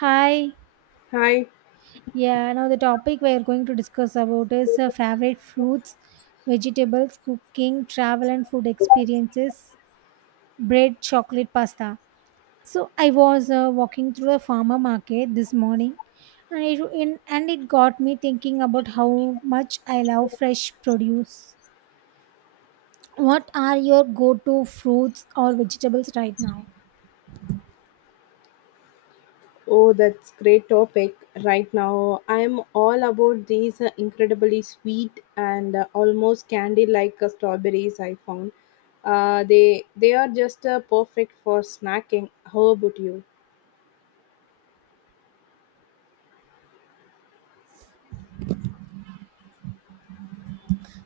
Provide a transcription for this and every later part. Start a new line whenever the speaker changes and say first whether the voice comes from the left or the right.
right: Hi.
left: Hi.
right: Yeah, now the topic we are going to discuss about is favorite fruits, vegetables, cooking, travel and food experiences, bread, chocolate, pasta. So I was walking through the farmer market this morning and it got me thinking about how much I love fresh produce. What are your go-to fruits or vegetables right now?
left: Oh, that's great topic right now. I'm all about these incredibly sweet and almost candy-like strawberries I found. They are just perfect for snacking. How about you?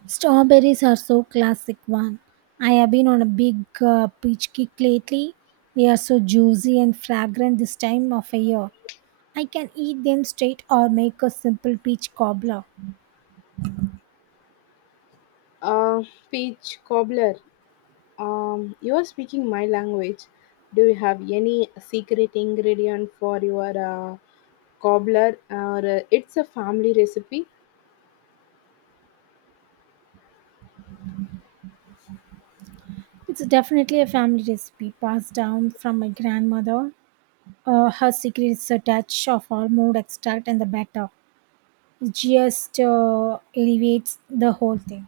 right: Strawberries are so classic one. I have been on a big peach kick lately. They are so juicy and fragrant this time of a year. I can eat them straight or make a simple peach cobbler.
left: Uh, Peach cobbler. You are speaking my language. Do you have any secret ingredient for your cobbler, or it's a family recipe?
right: It's definitely a family recipe passed down from my grandmother. Her secret is a touch of almond extract and the batter. It just elevates the whole thing.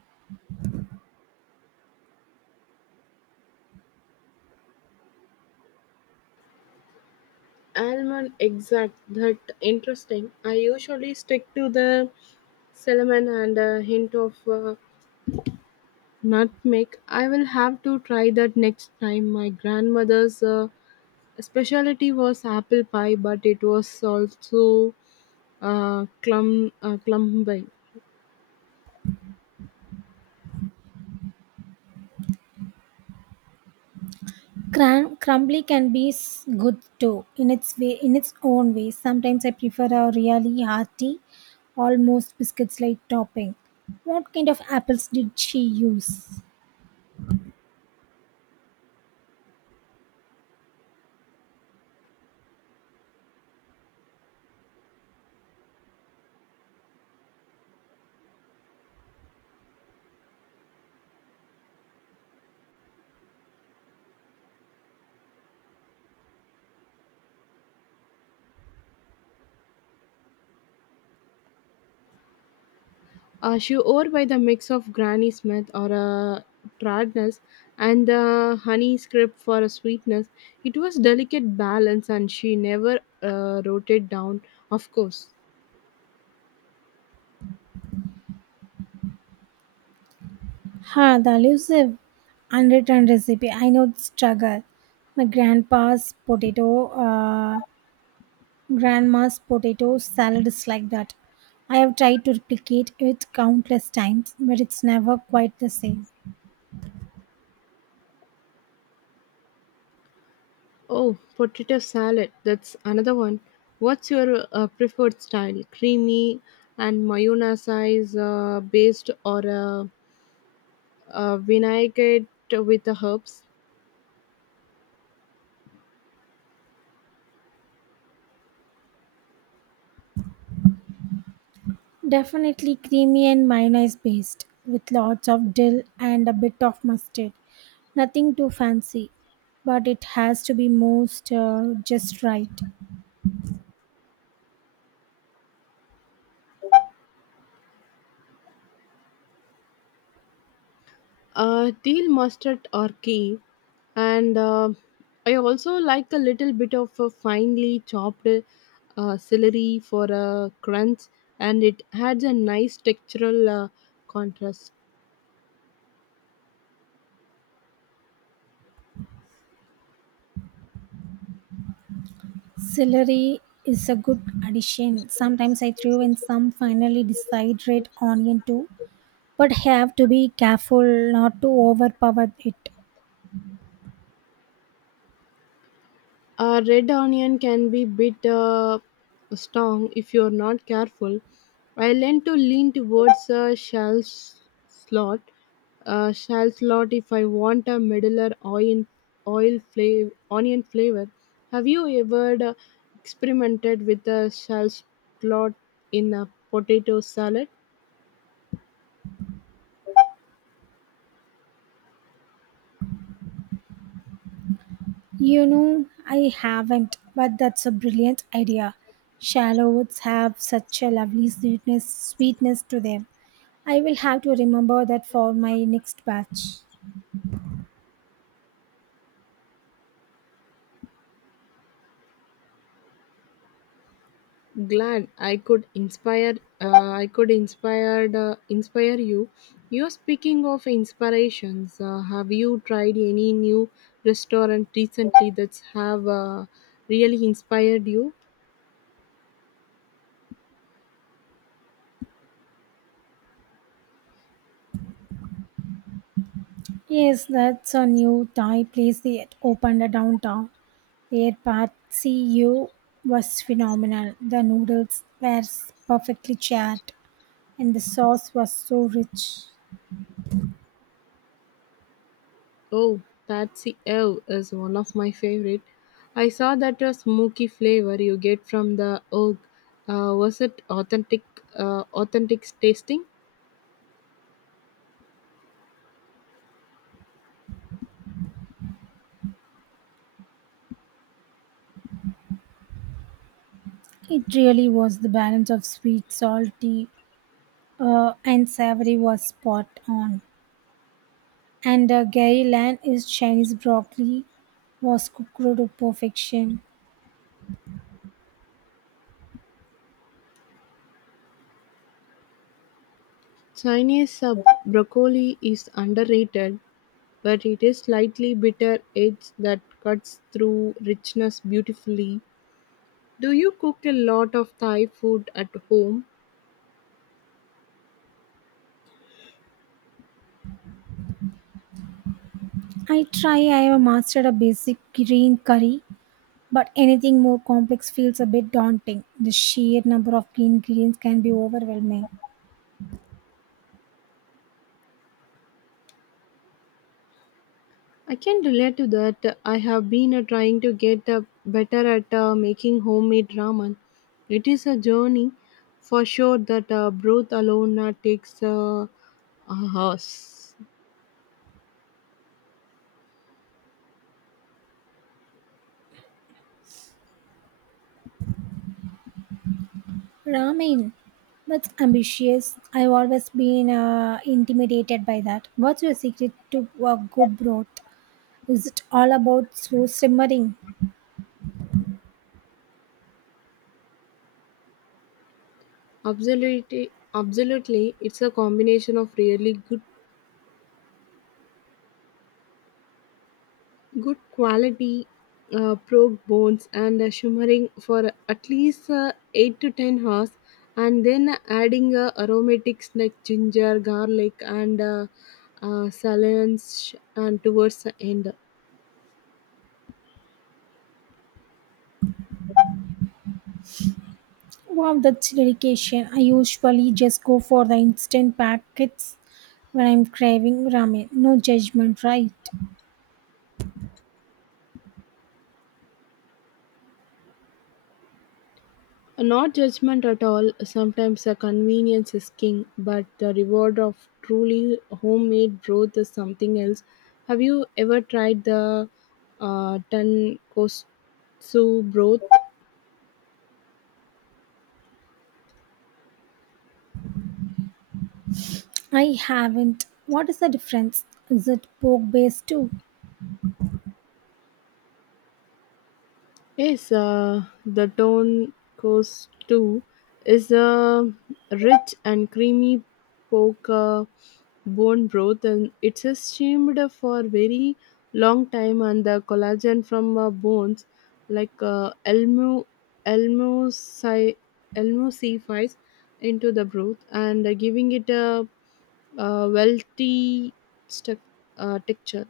left: Almond exact that interesting. I usually stick to the cinnamon and a hint of nutmeg. I will have to try that next time. My grandmother's specialty was apple pie, but it was also clumby.
right: Crumbly can be good too in its way in its own way. Sometimes I prefer a really hearty almost biscuits like topping. What kind of apples did she use?
left: She owed by the mix of Granny Smith or a tradness and the honey script for a sweetness. It was delicate balance, and she never wrote it down. Of course.
right: Huh, the elusive unwritten recipe. I know the struggle. My grandpa's potato uh, grandma's potato salad is like that. I have tried to replicate it countless times, but it's never quite the same.
left: Oh, potato salad. That's another one. What's your preferred style? Creamy and mayonnaise based or a vinaigrette with the herbs?
right: Definitely creamy and mayonnaise based, with lots of dill and a bit of mustard. Nothing too fancy, but it has to be most just right.
left: Deal mustard or key and I also like a little bit of a finely chopped celery for a crunch, and it adds a nice textural contrast.
right: Celery is a good addition. Sometimes I throw in some finely decided onion too, but have to be careful not to overpower it.
left: A red onion can be bit strong if you're not careful. I learned to lean towards a slot, a shell slot if I want a middler oil flavor, onion flavor. Have you ever experimented with a shell slot in a potato salad?
right: You know, I haven't, but that's a brilliant idea. Shallow woods have such a lovely sweetness to them. I will have to remember that for my next batch.
left: Glad I could inspire you. You are speaking of inspirations. Have you tried any new restaurant recently that's have really inspired you?
right: Yes, that's a new Thai place they opened downtown. Their pad see ew was phenomenal. The noodles were perfectly charred, and the sauce was so rich.
left: Oh, patsy ev is one of my favorite. I saw that a smoky flavor you get from the oak. Was it authentic tasting?
right: It really was the balance of sweet, salty, and savory was spot on. And Gary Lan is Chinese broccoli was cooked to perfection.
left: Chinese broccoli is underrated, but it is slightly bitter edge that cuts through richness beautifully. Do you cook a lot of Thai food at home?
right: I try, I have mastered a basic green curry, but anything more complex feels a bit daunting. The sheer number of ingredients can be overwhelming.
left: I can relate to that. I have been trying to get better at making homemade ramen. It is a journey for sure that broth alone takes a house.
right: Ramen, that's ambitious. I've always been intimidated by that. What's your secret to a good broth? Is it all about slow simmering?
left: Absolutely, absolutely, it's a combination of really good quality probe bones and shimmering for at least 8 to 10 hours, and then adding aromatics like ginger garlic and salience and towards the end.
right: Wow, that's dedication. I usually just go for the instant packets when I'm craving ramen. No judgment, right?
left: Not judgment at all. Sometimes a convenience is king, but the reward of truly homemade broth is something else. Have you ever tried the tonkotsu broth?
right: I haven't. What is the difference? Is it pork based too?
left: Yes, the Tone Coast too is a rich and creamy pork bone broth, and it's steamed for very long time. And the collagen from bones, like elmuci, elmucifies into the broth and giving it a wealthy stu- texture.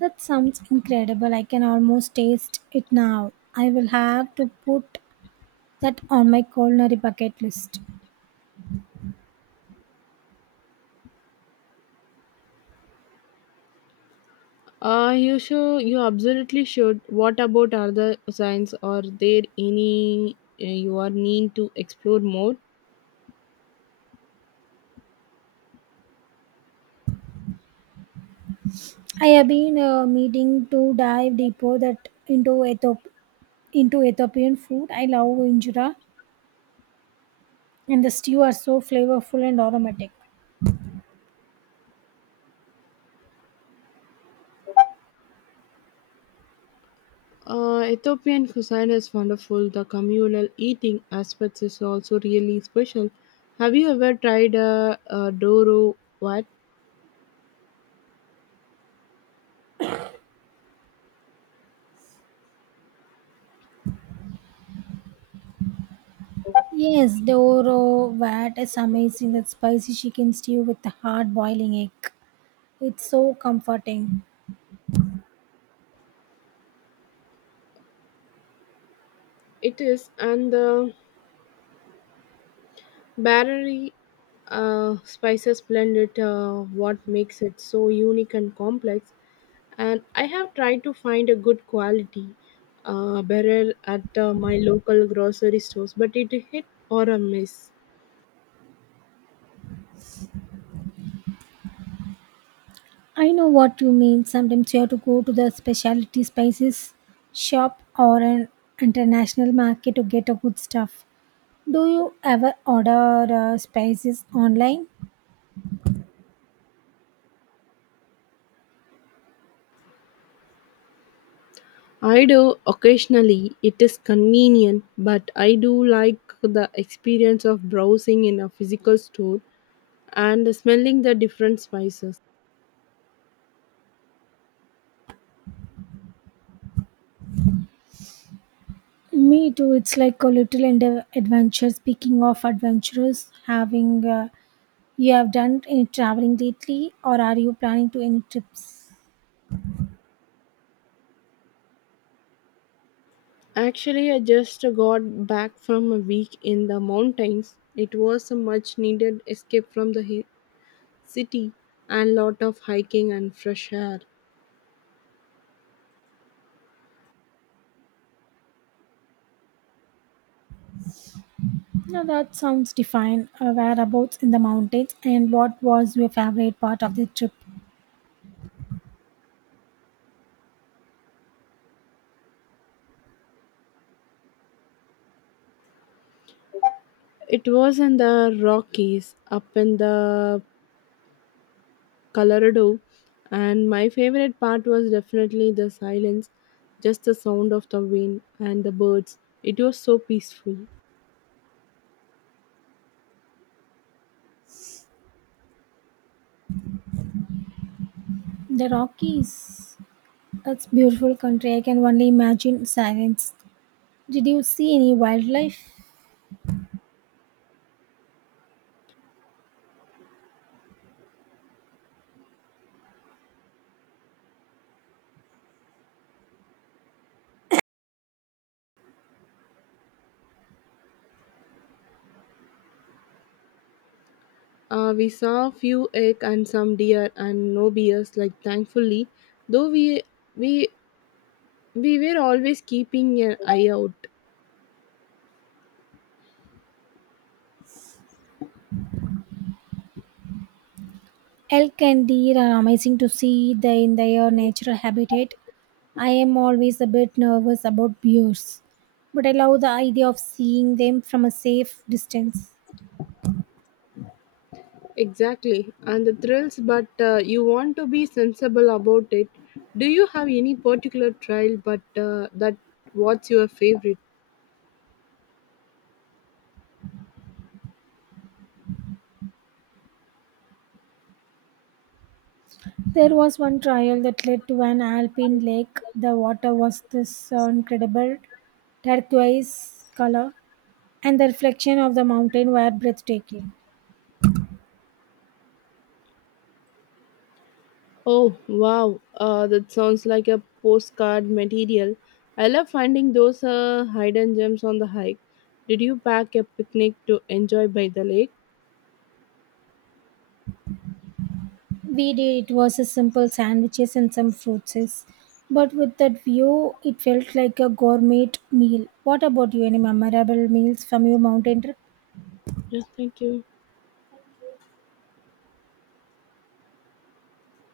right: That sounds incredible. I can almost taste it now. I will have to put that on my culinary bucket list.
left: You absolutely should. What about other signs? Are there any you are need to explore more?
right: I have been meeting to dive deeper that into Ethiopian food. I love injera and the stew are so flavorful and aromatic.
left: Ethiopian cuisine is wonderful. The communal eating aspects is also really special. Have you ever tried a doro? What
right: Yes, the oro vat is amazing. That spicy chicken stew with the hard boiling egg. It's so comforting.
left: it is. And the Barely spices blend it, what makes it so unique and complex. And I have tried to find a good quality barrel at my local grocery stores, but it hit or a miss.
right: I know what you mean. Sometimes you have to go to the specialty spices shop or an international market to get a good stuff. Do you ever order spices online?
left: I do occasionally, it is convenient, but I do like the experience of browsing in a physical store and smelling the different spices.
right: Me too. It's like a little adventure. Speaking of adventures, having you have done any traveling lately, or are you planning to any trips?
left: Actually, I just got back from a week in the mountains. It was a much needed escape from the city and lot of hiking and fresh air.
right: No, that sounds divine. Whereabouts in the mountains, and what was your favorite part of the trip?
left: It was in the Rockies up in the Colorado, and my favorite part was definitely the silence, just the sound of the wind and the birds. It was so peaceful.
right: The Rockies. It's beautiful country. I can only imagine silence. Did you see any wildlife?
left: We saw a few elk and some deer and no bears like thankfully, though we we were always keeping an eye out.
right: Elk and deer are amazing to see they in their natural habitat. I am always a bit nervous about bears, but I love the idea of seeing them from a safe distance.
left: Exactly, and the thrills, but you want to be sensible about it. Do you have any particular trial but that What's your favorite?
right: There was one trial that led to an alpine lake. The water was this incredible turquoise color, and the reflection of the mountain were breathtaking.
left: Oh, wow, that sounds like a postcard material. I love finding those hidden gems on the hike. Did you pack a picnic to enjoy by the lake?
right: We did. It was a simple sandwiches and some fruits. But with that view, it felt like a gourmet meal. What about you? Any memorable meals from your mountain trip?
left: Yes, thank you.